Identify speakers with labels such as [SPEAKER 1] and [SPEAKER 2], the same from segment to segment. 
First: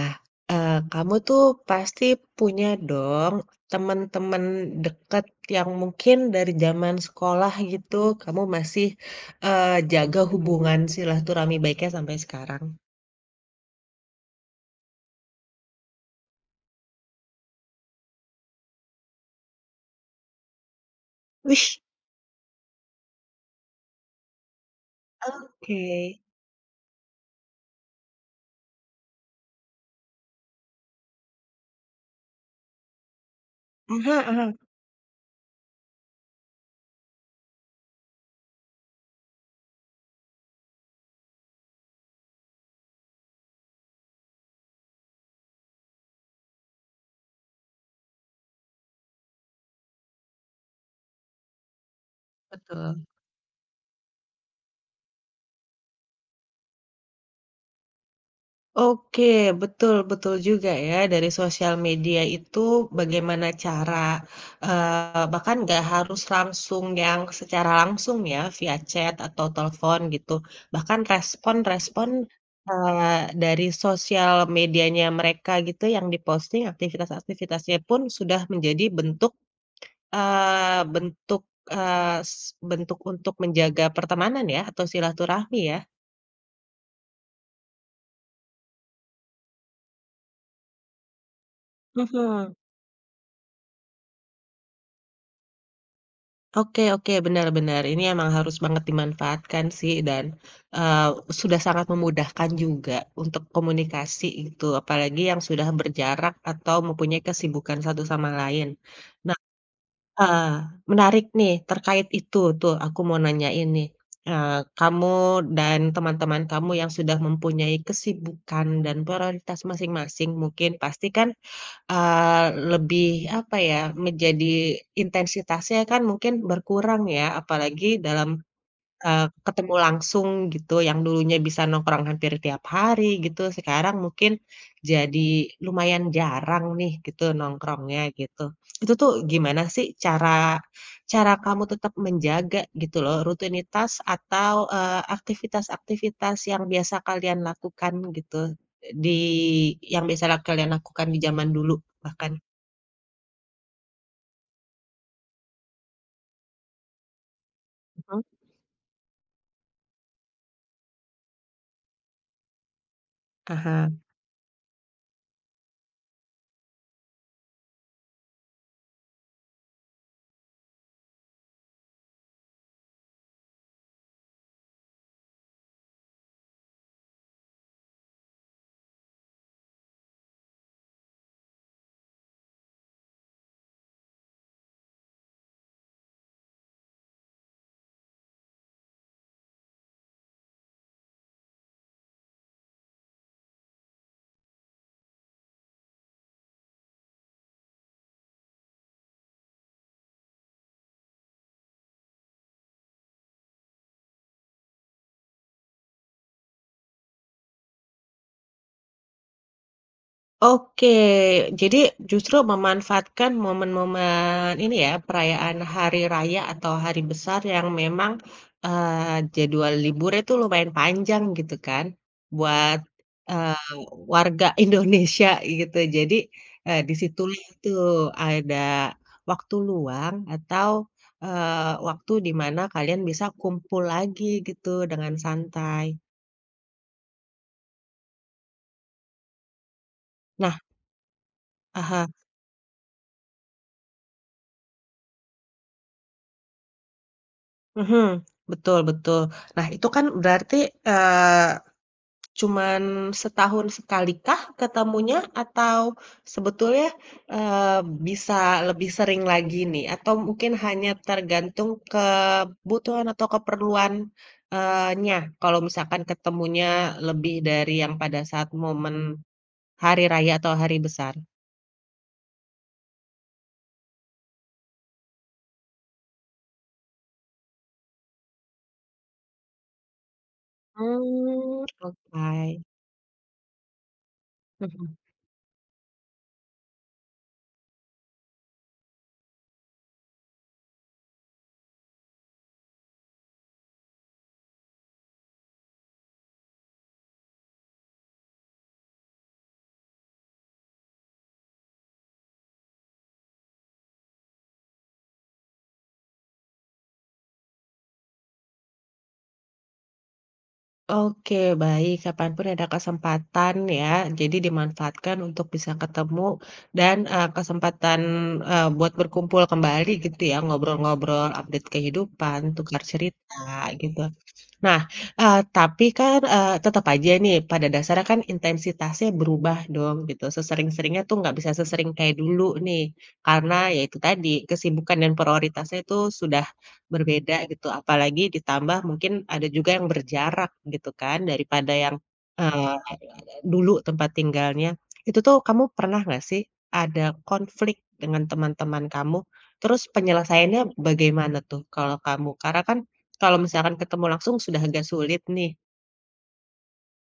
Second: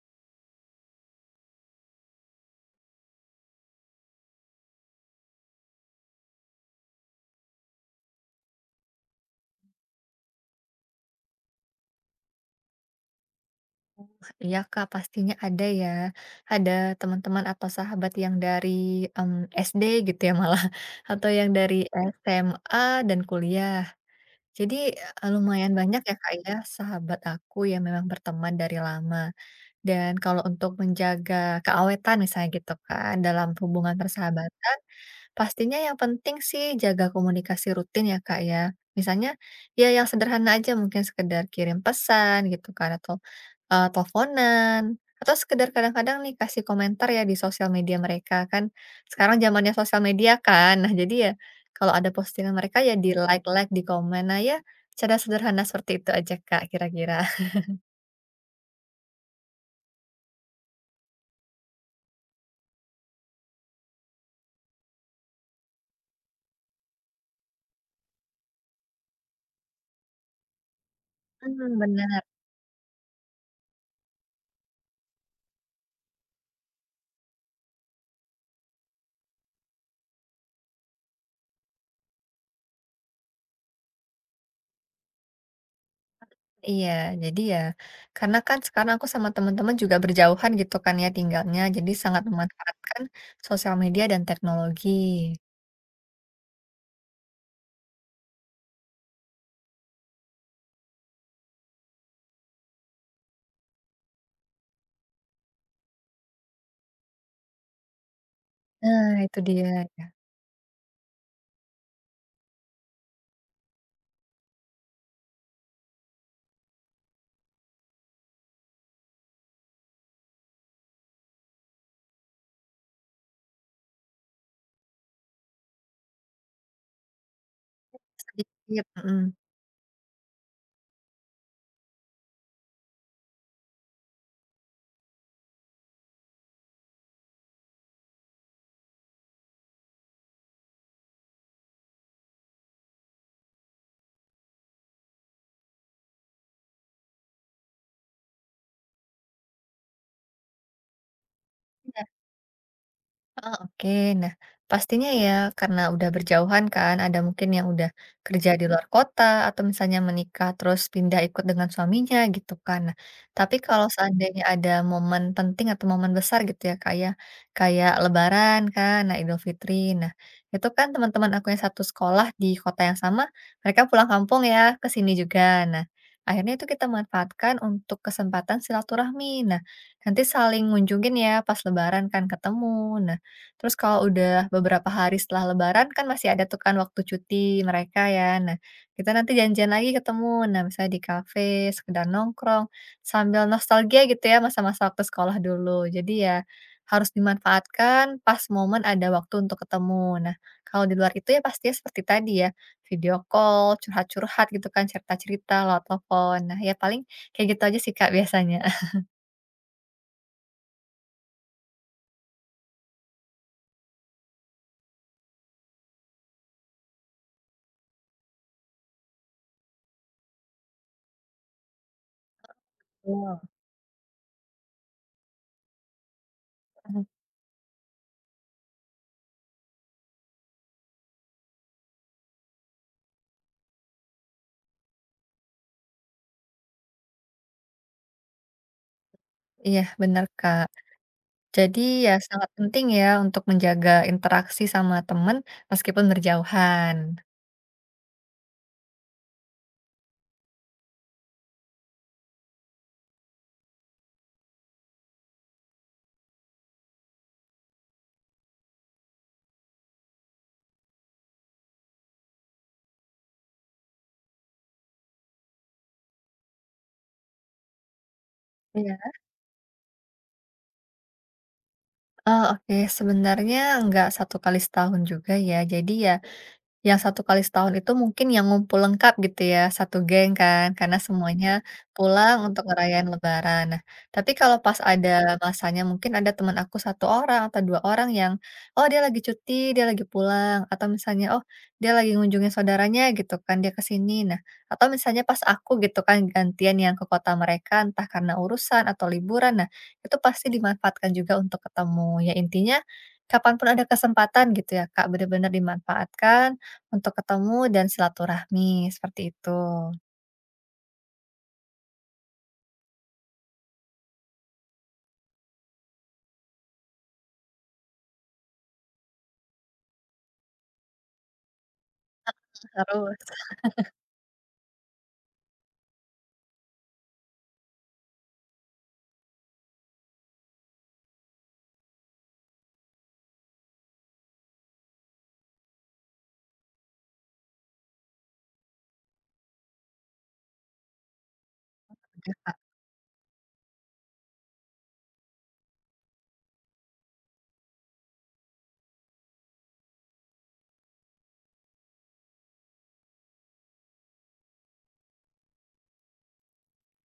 [SPEAKER 1] Nah, kamu tuh pasti punya dong teman-teman deket yang mungkin dari zaman sekolah gitu, kamu masih, jaga hubungan silaturahmi baiknya sampai sekarang?
[SPEAKER 2] Iya Kak, pastinya ada ya. Ada teman-teman atau sahabat yang dari, mmm, SD gitu ya malah, atau yang dari
[SPEAKER 1] wish
[SPEAKER 2] SMA dan kuliah. Jadi, lumayan
[SPEAKER 1] Oke.
[SPEAKER 2] banyak ya Kak ya, sahabat aku yang memang berteman dari lama. Dan kalau untuk menjaga keawetan misalnya gitu kan, dalam hubungan
[SPEAKER 1] Aha aha,
[SPEAKER 2] persahabatan. Pastinya yang penting sih jaga komunikasi rutin ya Kak ya. Misalnya, ya yang sederhana aja mungkin sekedar kirim pesan gitu kan atau, teleponan, atau sekedar kadang-kadang nih kasih komentar ya di sosial media mereka kan, sekarang zamannya sosial media kan. Nah jadi ya, kalau ada postingan mereka ya
[SPEAKER 1] betul.
[SPEAKER 2] di-like-like, di komen. Nah ya, cara sederhana seperti itu aja Kak kira-kira.
[SPEAKER 1] Oke, betul betul juga ya, dari sosial media itu bagaimana cara, bahkan nggak harus langsung yang secara langsung ya, via chat atau telepon gitu, bahkan
[SPEAKER 2] Mhm,
[SPEAKER 1] respon-respon,
[SPEAKER 2] bener.
[SPEAKER 1] dari sosial medianya mereka gitu yang diposting, aktivitas-aktivitasnya pun sudah menjadi bentuk, eee, s bentuk untuk menjaga pertemanan ya, atau silaturahmi ya?
[SPEAKER 2] Iya, jadi ya karena kan sekarang aku sama teman-teman juga berjauhan gitu kan ya tinggalnya, jadi sangat
[SPEAKER 1] Mhm.
[SPEAKER 2] memanfaatkan sosial media dan teknologi.
[SPEAKER 1] Oke oke, benar benar. Ini emang harus banget dimanfaatkan sih dan, eee, sudah sangat memudahkan juga untuk komunikasi gitu, apalagi yang sudah berjarak atau mempunyai kesibukan satu sama lain.
[SPEAKER 2] Nah itu
[SPEAKER 1] Nah,
[SPEAKER 2] dia ya,
[SPEAKER 1] heeh, menarik nih terkait itu tuh aku mau nanya ini kamu dan teman-teman kamu yang sudah mempunyai kesibukan dan prioritas masing-masing mungkin pastikan. Lebih apa ya, menjadi intensitasnya kan mungkin berkurang ya, apalagi dalam
[SPEAKER 2] sedikit, mhm.
[SPEAKER 1] Ketemu langsung gitu, yang dulunya bisa nongkrong hampir tiap hari gitu, sekarang mungkin jadi lumayan jarang nih gitu nongkrongnya gitu. Itu tuh gimana sih cara cara kamu tetap menjaga gitu loh rutinitas atau, aktivitas-aktivitas yang biasa kalian lakukan gitu, di yang biasa kalian lakukan di zaman dulu bahkan?
[SPEAKER 2] Heeh, oke. Nah, pastinya ya karena udah berjauhan kan, ada mungkin yang udah
[SPEAKER 1] Mhm,
[SPEAKER 2] kerja di luar kota atau misalnya menikah terus pindah ikut dengan suaminya gitu kan. Nah, tapi kalau
[SPEAKER 1] ah.
[SPEAKER 2] seandainya ada momen penting atau momen besar gitu ya kayak kayak Lebaran kan, nah Idul Fitri. Nah, itu kan teman-teman aku yang satu sekolah di kota yang sama, mereka pulang kampung ya ke sini juga. Nah, akhirnya itu kita manfaatkan untuk kesempatan silaturahmi. Nah, nanti saling ngunjungin ya pas Lebaran kan ketemu. Nah, terus kalau udah beberapa hari setelah lebaran kan masih ada tuh kan waktu cuti mereka ya. Nah, kita nanti janjian lagi ketemu. Nah, misalnya di kafe, sekedar nongkrong, sambil nostalgia gitu ya masa-masa waktu sekolah dulu. Jadi ya harus dimanfaatkan pas momen ada waktu untuk ketemu. Nah, kalau di luar itu ya pastinya seperti tadi ya, video call, curhat-curhat gitu kan, cerita-cerita lewat telepon. Nah, ya paling kayak gitu aja sih Kak biasanya.
[SPEAKER 1] Oke, jadi justru memanfaatkan momen-momen ini ya, perayaan hari raya atau hari besar yang memang, jadwal liburnya itu lumayan panjang gitu kan, buat,
[SPEAKER 2] Betul.
[SPEAKER 1] eee, warga Indonesia gitu. Jadi, di situlah tuh ada waktu luang atau, waktu di mana kalian bisa kumpul lagi gitu dengan santai.
[SPEAKER 2] Iya, benar
[SPEAKER 1] Nah,
[SPEAKER 2] Kak. Jadi
[SPEAKER 1] ah.
[SPEAKER 2] ya sangat penting ya untuk menjaga interaksi sama teman meskipun berjauhan.
[SPEAKER 1] Mhm, betul betul. Nah, itu kan berarti, eee, cuman setahun sekali kah ketemunya atau sebetulnya, eee, bisa lebih sering lagi nih? Atau mungkin hanya tergantung kebutuhan atau keperluan nya, kalau misalkan ketemunya lebih dari yang pada saat momen
[SPEAKER 2] Iya.
[SPEAKER 1] hari raya atau hari besar?
[SPEAKER 2] Oh, oke sebenarnya nggak satu kali setahun juga ya. Jadi ya, yang satu kali setahun itu mungkin yang ngumpul lengkap gitu ya, satu geng kan, karena semuanya
[SPEAKER 1] Mmm, oke.
[SPEAKER 2] pulang untuk ngerayain lebaran. Nah, tapi kalau pas
[SPEAKER 1] Mhm.
[SPEAKER 2] ada masanya mungkin ada teman aku satu orang atau 2 orang yang, oh dia lagi cuti, dia lagi pulang, atau misalnya, oh dia lagi ngunjungin saudaranya gitu kan, dia ke sini. Nah, atau misalnya pas aku gitu kan gantian yang ke kota mereka, entah karena urusan atau liburan, nah itu pasti dimanfaatkan juga untuk ketemu. Ya intinya kapanpun ada kesempatan gitu ya Kak, benar-benar dimanfaatkan untuk ketemu dan silaturahmi, seperti itu.
[SPEAKER 1] Oke, baik. Kapanpun ada kesempatan ya, jadi dimanfaatkan untuk bisa ketemu dan, kesempatan, buat berkumpul kembali gitu ya, ngobrol-ngobrol, update kehidupan, tukar
[SPEAKER 2] Harus.
[SPEAKER 1] cerita, gitu. Nah, tapi kan, tetap aja nih, pada dasarnya kan intensitasnya berubah dong, gitu. Sesering-seringnya tuh nggak bisa sesering kayak dulu nih, karena ya itu tadi, kesibukan dan prioritasnya itu sudah berbeda gitu, apalagi ditambah mungkin ada juga yang berjarak gitu kan daripada yang,
[SPEAKER 2] Oke, Kak.
[SPEAKER 1] eee, dulu tempat tinggalnya. Itu tuh kamu pernah nggak sih ada konflik dengan teman-teman kamu? Terus penyelesaiannya bagaimana tuh kalau kamu? Karena kan kalau misalkan ketemu langsung sudah agak sulit nih.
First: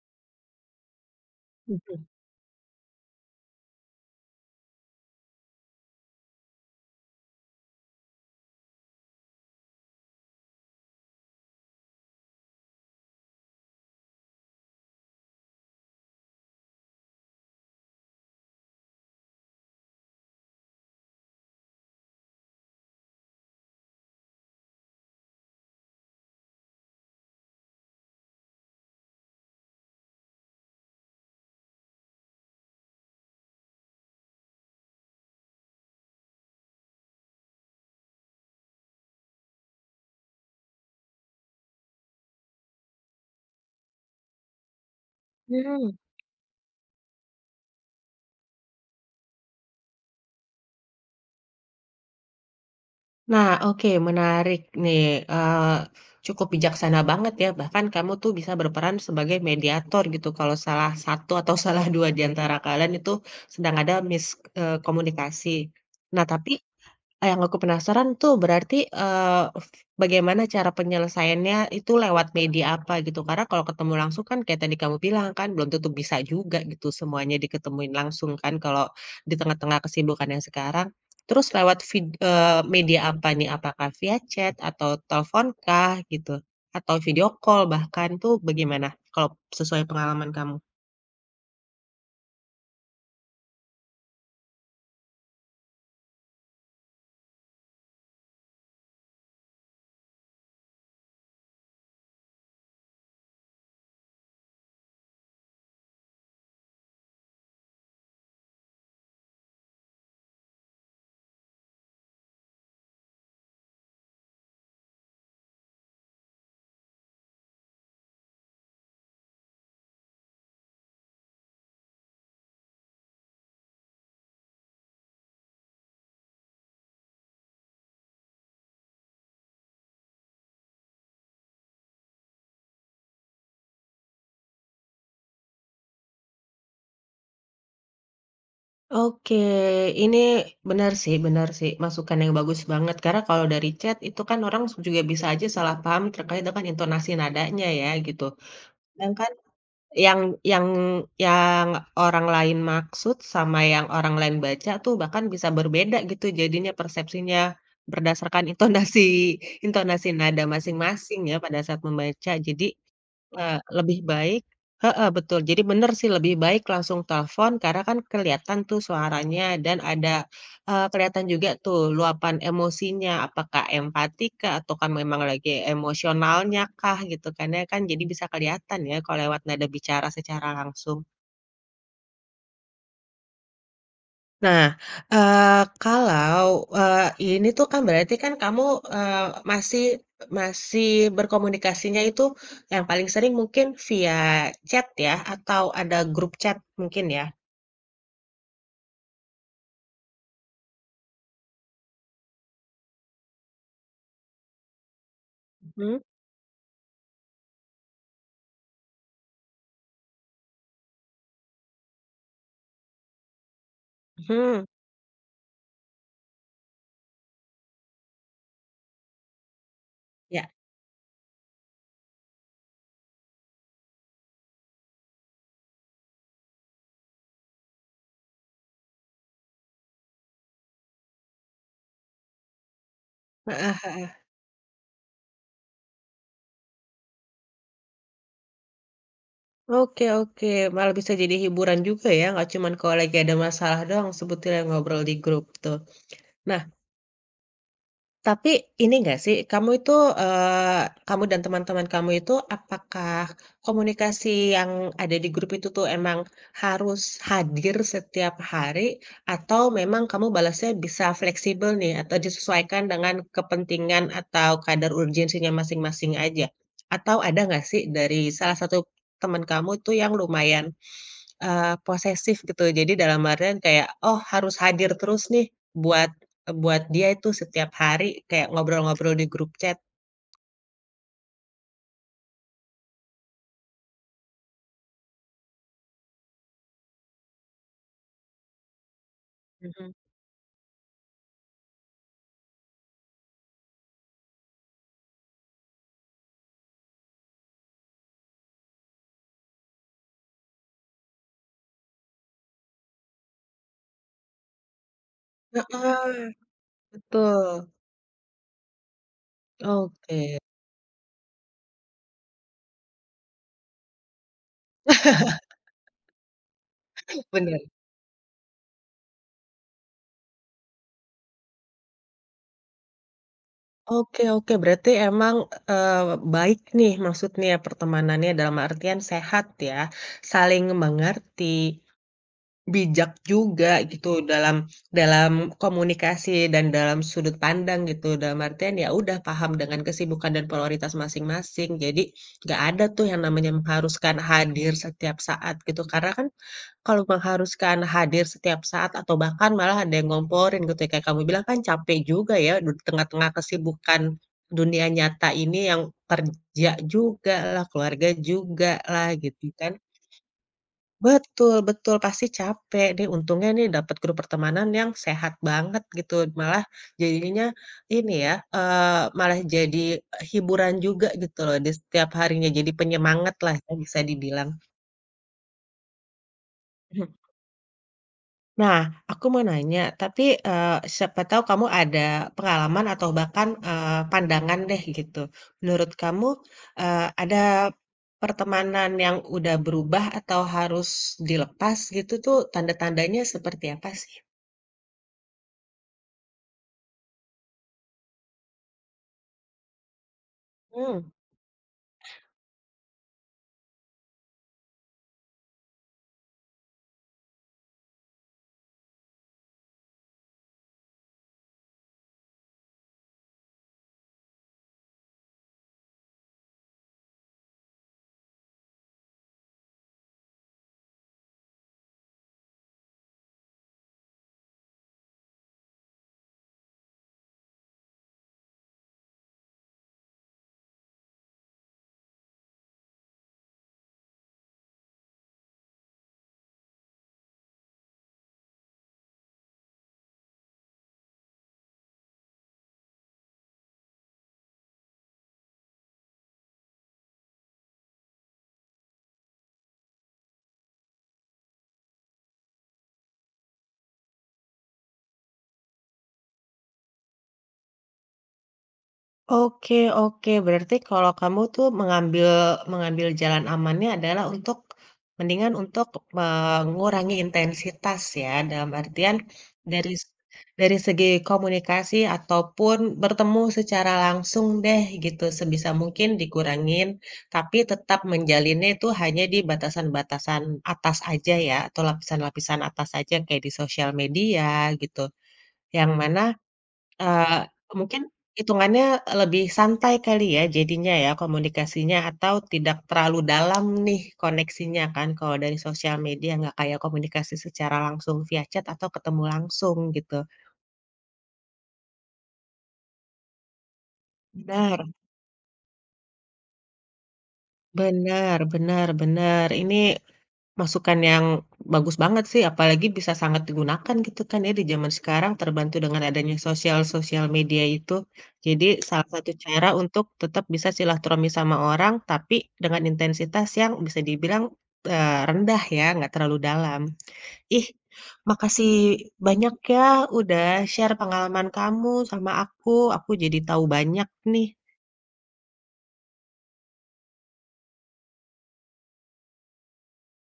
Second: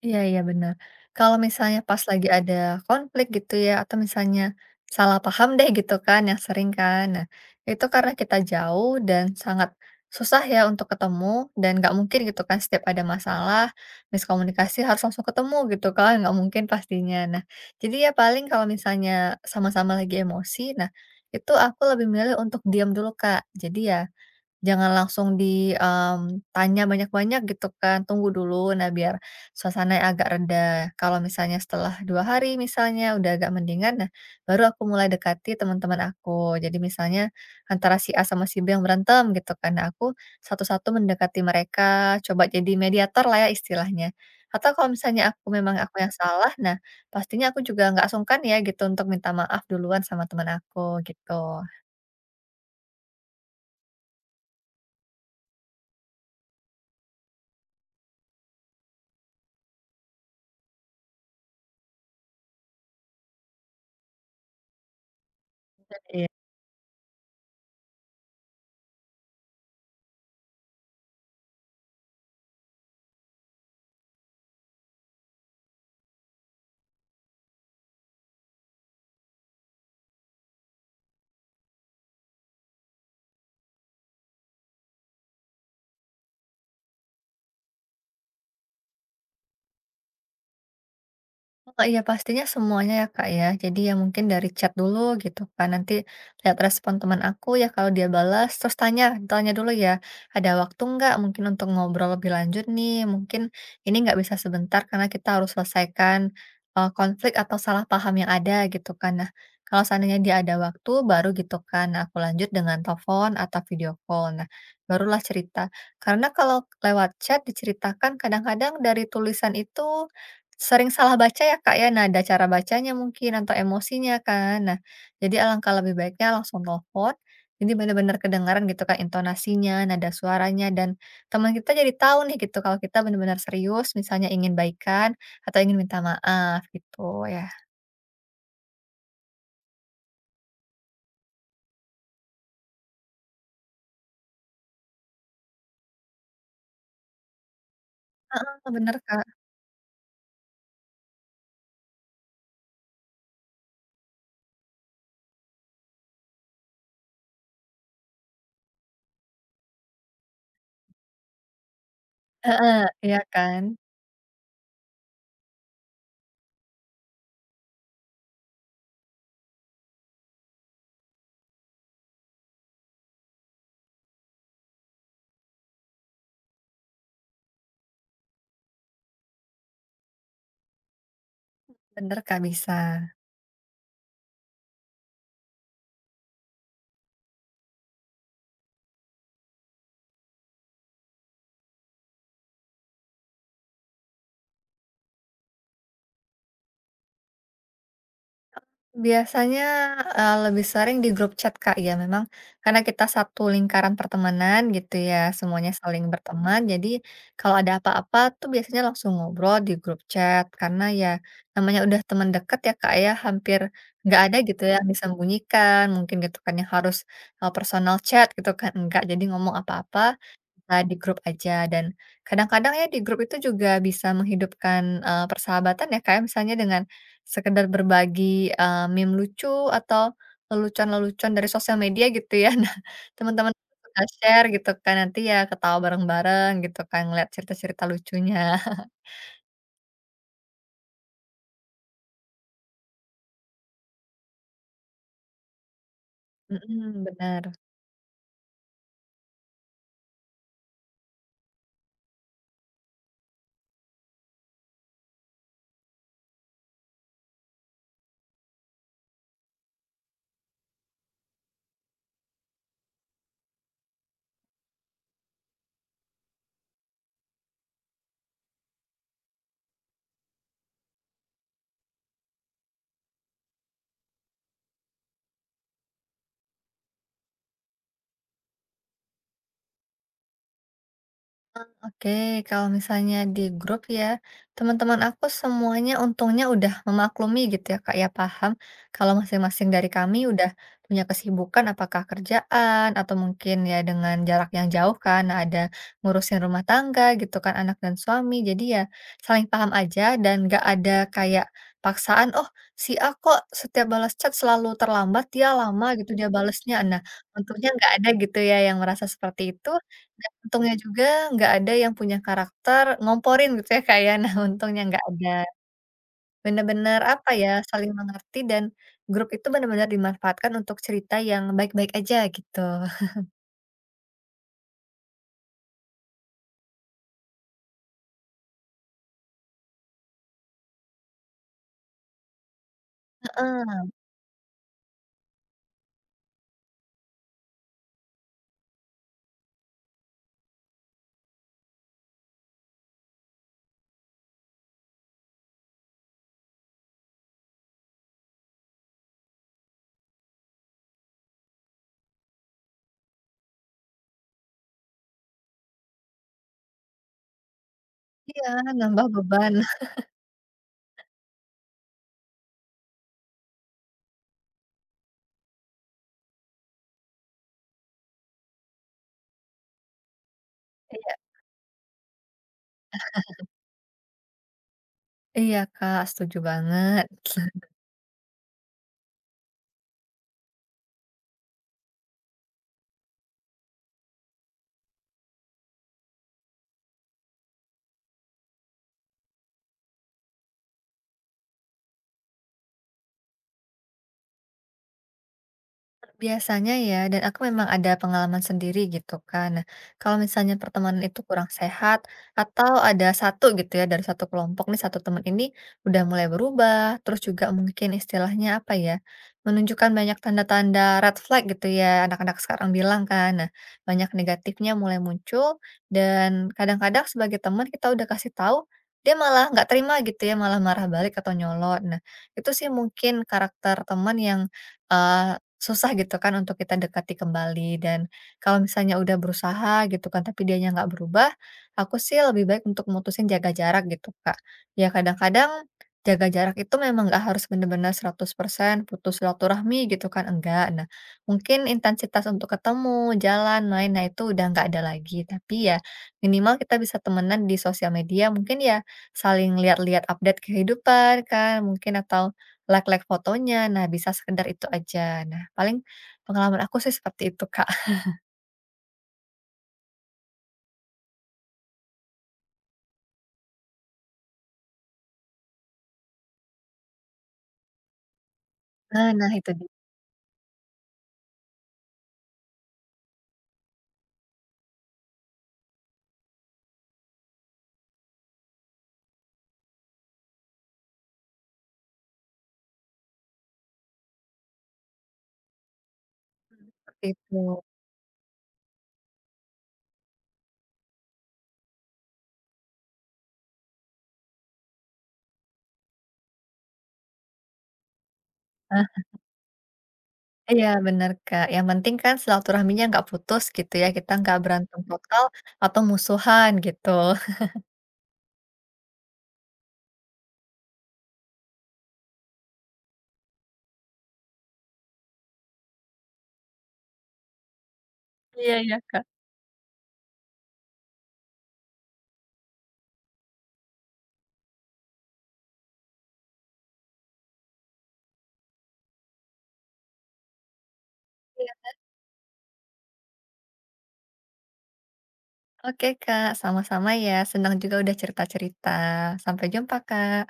[SPEAKER 2] Iya iya, benar. Kalau misalnya pas
[SPEAKER 1] Mhm.
[SPEAKER 2] lagi ada konflik gitu ya, atau misalnya salah paham deh gitu kan, yang sering kan. Nah, itu karena kita jauh dan sangat susah ya untuk ketemu, dan nggak mungkin gitu kan setiap ada masalah, miskomunikasi harus langsung ketemu gitu kan, nggak mungkin pastinya. Nah, jadi ya paling kalau misalnya sama-sama lagi emosi, nah, itu aku lebih milih untuk diam dulu, Kak. Jadi ya jangan langsung di, tanya banyak-banyak gitu kan, tunggu dulu. Nah, biar suasananya agak reda. Kalau misalnya setelah 2 hari misalnya udah agak mendingan, nah baru aku mulai dekati teman-teman aku. Jadi misalnya antara si A sama si B yang berantem gitu kan, nah aku satu-satu mendekati mereka, coba jadi mediator lah ya istilahnya. Atau kalau misalnya aku memang
[SPEAKER 1] Mhm.
[SPEAKER 2] aku yang salah, nah pastinya aku juga nggak sungkan ya gitu untuk minta maaf duluan sama teman aku gitu.
[SPEAKER 1] Nah, oke, menarik nih, eee, cukup bijaksana banget ya, bahkan kamu tuh bisa berperan sebagai mediator gitu, kalau salah satu atau salah dua di antara kalian itu sedang ada komunikasi.
[SPEAKER 2] Iya.
[SPEAKER 1] Nah, tapi yang aku penasaran tuh berarti, eee, f bagaimana cara penyelesaiannya itu lewat media apa gitu? Karena kalau ketemu langsung kan kayak tadi kamu bilang kan belum tentu bisa juga gitu semuanya diketemuin langsung kan kalau di tengah-tengah kesibukan yang sekarang. Terus lewat media apa nih? Apakah via chat atau teleponkah gitu? Atau video call bahkan tuh bagaimana kalau sesuai pengalaman kamu?
[SPEAKER 2] Oh iya pastinya semuanya ya Kak ya. Jadi ya mungkin dari chat dulu gitu kan. Nanti lihat respon teman aku ya kalau dia balas terus tanya, tanya dulu ya. Ada waktu nggak mungkin untuk ngobrol lebih lanjut nih. Mungkin ini nggak bisa sebentar karena kita harus selesaikan konflik atau salah paham yang ada gitu kan. Nah, kalau seandainya dia ada waktu baru gitu kan nah, aku lanjut dengan telepon atau video call. Nah, barulah cerita. Karena kalau lewat chat diceritakan kadang-kadang dari tulisan itu sering salah baca ya, Kak, ya? Nada cara bacanya mungkin atau emosinya kan. Nah, jadi alangkah lebih baiknya langsung telepon, jadi benar-benar kedengaran gitu, Kak, intonasinya, nada suaranya, dan teman kita jadi tahu nih gitu kalau kita benar-benar serius misalnya ingin baikan atau ingin minta maaf gitu ya.
[SPEAKER 1] Oke, ini benar sih, masukan yang bagus banget. Karena kalau dari chat itu kan orang juga bisa aja salah paham terkait dengan intonasi nadanya ya, gitu.
[SPEAKER 2] Heeh, bener,
[SPEAKER 1] Sedangkan
[SPEAKER 2] Kak.
[SPEAKER 1] yang yang yang orang lain maksud sama yang orang lain baca tuh bahkan bisa berbeda gitu jadinya persepsinya, berdasarkan intonasi intonasi nada masing-masing ya pada saat membaca. Jadi,
[SPEAKER 2] Heeh, iya kan?
[SPEAKER 1] Lebih baik, heeh, betul. Jadi bener sih lebih baik langsung telepon karena kan kelihatan tuh suaranya dan ada, kelihatan juga tuh luapan emosinya, apakah empati kah atau kan memang lagi emosionalnya kah gitu kan ya kan jadi bisa kelihatan ya kalau lewat nada bicara secara langsung.
[SPEAKER 2] Bener, Kak, bisa.
[SPEAKER 1] Nah, kalau, ini tuh kan berarti kan kamu, eee, masih masih berkomunikasinya itu yang paling sering mungkin via chat ya, atau ada grup chat mungkin ya?
[SPEAKER 2] Biasanya, lebih sering di grup chat, Kak, ya memang karena kita satu lingkaran pertemanan gitu ya, semuanya
[SPEAKER 1] Mhm,
[SPEAKER 2] saling berteman, jadi kalau ada apa-apa tuh biasanya langsung ngobrol di grup chat karena ya namanya udah teman dekat ya, Kak, ya, hampir nggak ada gitu
[SPEAKER 1] mhm,
[SPEAKER 2] ya yang disembunyikan mungkin gitu kan yang harus, personal chat gitu kan, enggak. Jadi ngomong apa-apa
[SPEAKER 1] ya,
[SPEAKER 2] nah, di grup aja dan kadang-kadang ya di grup itu juga bisa menghidupkan, persahabatan ya, kayak misalnya dengan sekedar berbagi, meme lucu atau lelucon-lelucon dari sosial media gitu ya. Nah, teman-teman
[SPEAKER 1] heeh,
[SPEAKER 2] suka
[SPEAKER 1] heeh.
[SPEAKER 2] share gitu kan, nanti ya ketawa bareng-bareng gitu kan ngeliat cerita-cerita lucunya.
[SPEAKER 1] Oke oke, malah bisa jadi hiburan juga ya, nggak cuman kalau lagi ada masalah doang sebetulnya ngobrol di grup tuh. Nah.
[SPEAKER 2] Mhm, bener.
[SPEAKER 1] Tapi ini nggak sih, kamu itu, kamu dan teman-teman kamu itu apakah komunikasi yang ada di grup itu tuh emang harus hadir setiap hari atau memang kamu balasnya bisa fleksibel nih atau disesuaikan dengan kepentingan atau kadar urgensinya masing-masing aja? Atau ada nggak sih dari salah satu teman kamu tuh yang lumayan posesif gitu. Jadi dalam artian kayak, oh harus hadir terus nih buat buat dia itu setiap hari kayak ngobrol-ngobrol di grup chat.
[SPEAKER 2] Oke, kalau misalnya di grup ya, teman-teman aku semuanya untungnya udah memaklumi gitu ya, Kak, ya paham kalau masing-masing dari
[SPEAKER 1] Mhm.
[SPEAKER 2] kami udah punya kesibukan apakah kerjaan atau mungkin ya dengan jarak yang jauh kan, nah, ada ngurusin rumah tangga gitu kan anak dan suami. Jadi ya saling paham aja dan gak ada kayak paksaan, oh si A kok setiap balas chat selalu terlambat, dia lama gitu dia
[SPEAKER 1] Heeh,
[SPEAKER 2] balesnya. Nah,
[SPEAKER 1] betul.
[SPEAKER 2] untungnya nggak ada gitu ya yang merasa seperti itu dan
[SPEAKER 1] Oke.
[SPEAKER 2] untungnya juga nggak ada yang punya karakter ngomporin gitu ya, Kak, ya. Nah, untungnya nggak ada. Bener-bener apa
[SPEAKER 1] Bener.
[SPEAKER 2] ya, saling mengerti dan grup itu bener-bener dimanfaatkan untuk cerita yang baik-baik aja gitu.
[SPEAKER 1] Oke oke, berarti emang, baik nih maksudnya pertemanannya dalam artian sehat ya, saling mengerti. Bijak
[SPEAKER 2] Heeh,
[SPEAKER 1] juga gitu dalam dalam komunikasi dan dalam sudut pandang gitu, dalam artian ya udah paham dengan kesibukan dan prioritas masing-masing. Jadi nggak ada tuh yang namanya mengharuskan hadir setiap saat gitu, karena kan kalau mengharuskan hadir setiap saat atau bahkan malah ada yang ngomporin gitu ya, kayak kamu bilang kan capek juga ya di tengah-tengah kesibukan dunia nyata ini yang kerja juga lah keluarga
[SPEAKER 2] iya,
[SPEAKER 1] juga
[SPEAKER 2] nambah
[SPEAKER 1] lah gitu
[SPEAKER 2] beban.
[SPEAKER 1] kan. Betul betul, pasti capek deh untungnya nih dapat grup pertemanan yang sehat banget gitu, malah jadinya ini ya, malah jadi hiburan juga
[SPEAKER 2] Iya
[SPEAKER 1] gitu loh di setiap harinya, jadi penyemangatlah ya bisa dibilang.
[SPEAKER 2] iya, Kak, setuju banget.
[SPEAKER 1] Mhm. Nah, aku mau nanya, tapi, siapa tahu kamu ada pengalaman atau bahkan, pandangan deh gitu. Menurut kamu, ada pertemanan yang udah berubah atau harus dilepas gitu tuh, tanda-tandanya seperti apa sih?
[SPEAKER 2] Biasanya ya, dan aku memang ada pengalaman sendiri gitu kan. Nah, kalau misalnya pertemanan
[SPEAKER 1] Mmm,
[SPEAKER 2] itu kurang sehat atau ada satu gitu ya dari satu kelompok nih satu teman ini udah mulai berubah, terus juga mungkin istilahnya apa ya, menunjukkan banyak tanda-tanda red flag gitu ya anak-anak sekarang bilang kan. Nah, banyak negatifnya mulai muncul dan kadang-kadang sebagai teman kita udah kasih tahu dia malah nggak terima gitu ya, malah marah balik atau nyolot. Nah, itu sih mungkin karakter teman yang eh, susah gitu kan untuk kita dekati kembali dan kalau misalnya udah berusaha gitu kan tapi dianya nggak berubah, aku sih lebih baik untuk mutusin jaga jarak gitu, Kak. Ya kadang-kadang jaga jarak itu memang nggak harus bener-bener persen putus silaturahmi gitu kan, enggak. Nah, mungkin intensitas untuk ketemu, jalan, main, nah itu udah nggak ada lagi. Tapi ya minimal kita bisa temenan di sosial media, mungkin ya saling lihat-lihat update kehidupan kan mungkin atau like-like fotonya, nah bisa sekedar itu aja. Nah, paling pengalaman aku sih seperti itu, Kak.
[SPEAKER 1] oke oke. Berarti kalau kamu tuh mengambil mengambil jalan amannya adalah untuk mendingan untuk mengurangi intensitas ya, dalam
[SPEAKER 2] Nah
[SPEAKER 1] artian
[SPEAKER 2] nah itu dia,
[SPEAKER 1] dari dari segi komunikasi ataupun bertemu secara langsung deh gitu, sebisa mungkin dikurangin, tapi tetap menjalinnya itu hanya di batasan-batasan atas aja ya, atau lapisan-lapisan atas aja kayak di sosial media gitu, yang mana
[SPEAKER 2] seperti
[SPEAKER 1] Eee,
[SPEAKER 2] itu.
[SPEAKER 1] mungkin hitungannya lebih santai kali ya jadinya ya komunikasinya atau tidak terlalu dalam nih koneksinya kan kalau dari sosial media nggak kayak komunikasi secara langsung via chat atau
[SPEAKER 2] Nah
[SPEAKER 1] ketemu langsung gitu.
[SPEAKER 2] iya bener, Kak, yang penting kan silaturahminya nggak putus gitu ya, kita nggak berantem
[SPEAKER 1] Benar
[SPEAKER 2] total atau musuhan gitu.
[SPEAKER 1] benar benar benar, ini masukan yang bagus banget sih, apalagi bisa sangat digunakan gitu kan ya di zaman sekarang terbantu dengan adanya sosial sosial media itu.
[SPEAKER 2] Iya iya,
[SPEAKER 1] Jadi
[SPEAKER 2] Kak.
[SPEAKER 1] salah satu cara untuk tetap bisa silaturahmi sama orang, tapi dengan intensitas yang bisa dibilang, rendah ya, nggak terlalu dalam. Ih, makasih banyak ya udah share pengalaman
[SPEAKER 2] Iya.
[SPEAKER 1] kamu sama aku jadi tahu banyak nih.
[SPEAKER 2] Oke, Kak, sama-sama ya, senang juga udah cerita-cerita. Sampai jumpa, Kak.